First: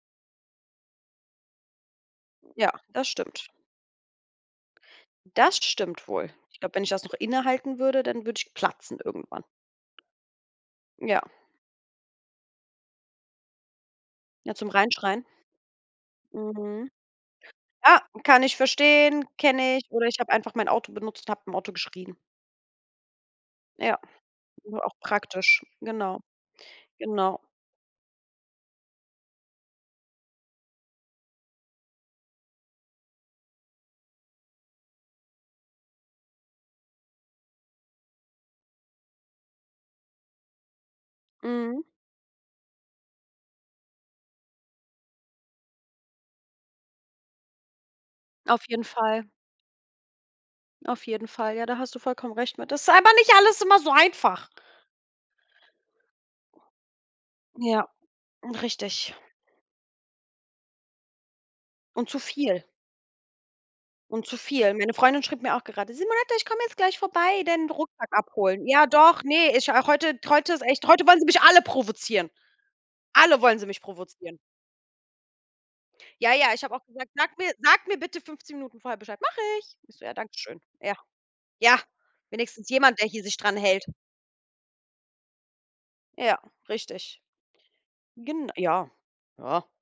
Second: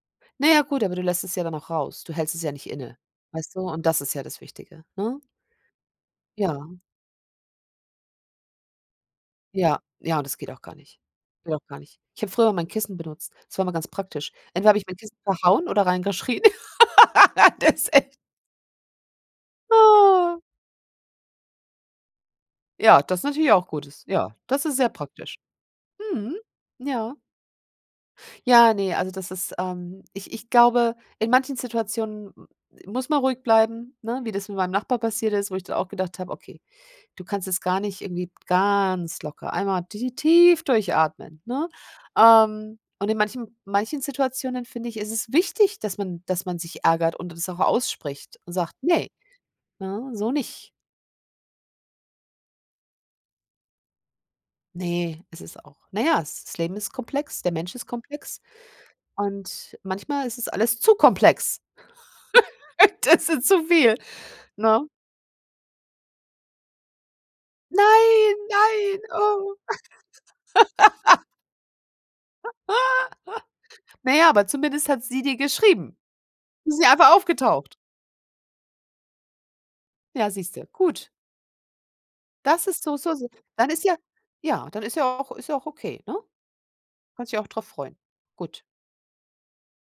Na ja, gut, aber du lässt es ja dann auch raus. Du hältst es ja nicht Ja, inne, das stimmt. weißt du? Und das ist ja das Wichtige, ne? Das stimmt wohl. Ich Ja. glaube, wenn ich das noch innehalten würde, dann würde ich platzen irgendwann. Ja, ja, und das geht auch gar nicht. Ja. Geht auch gar nicht. Ich habe früher immer 'n Kissen benutzt. Es war immer ganz praktisch. Ja, zum Entweder habe ich mein Kissen Reinschreien. verhauen oder rein geschrien. Mhm. Das Ah, echt kann ich verstehen, kenne ich oder ich habe Oh. einfach mein Auto benutzt und habe im Auto geschrien. Ja, das ist natürlich auch gut, Ja, dass ja das ist sehr auch praktisch. praktisch, genau. Mhm. Ja. Genau. Ja, ne, also, das ist, ähm ich ich glaube, in manchen Situationen m muss man ruhig bleiben, ne, wie das mit meinem Nachbar passiert ist, wo ich dann auch gedacht habe: „Okay, du kannst es gar nicht irgendwie ganz locker einmal ti tief durchatmen, ne? Mhm. Ähm, und in manchen manchen Situationen finde ich, ist es wichtig, dass man dass man sich ärgert und das auch ausspricht und Auf sagt: jeden „Ne, Fall. ne, so nicht.“ Auf jeden Fall, ja, da hast du vollkommen recht mit. Das ist aber nicht alles immer so einfach! Ne, es ist auch na ja, das Leben ist komplex, der Mensch Ja, ist komplex richtig. und manchmal ist es alles zu komplex. Und zu viel. Das ist zu viel, Und zu viel. ne? Meine Freundin schrieb mir auch gerade: „Simonette, ich komm jetzt gleich vorbei, den Rucksack Nein, abholen. Ja, nein, doch, ne oh. ich, ach heute heute ist echt heute wollen sie mich alle provozieren. Alle wollen sie mich Na ja, provozieren.“ aber zumindest hat sie dir geschrieben. Ja, ja, ich habe Ist auch nicht gesagt: einfach „Sag mir aufgetaucht. sag mir bitte 15 Minuten vorher Bescheid.“ „Mache ich.“ Ich so: „Ja, Ja, danke siehst schön.“ du, Ja. gut. Ja, Das wenigstens ist so jemand, der so hier so sich dran dann ist hält. ja ja, dann ist ja auch ist ja auch okay, ne? Ja, richtig. Kannst dich auch drauf freuen. Gen Gut. ja. Ja.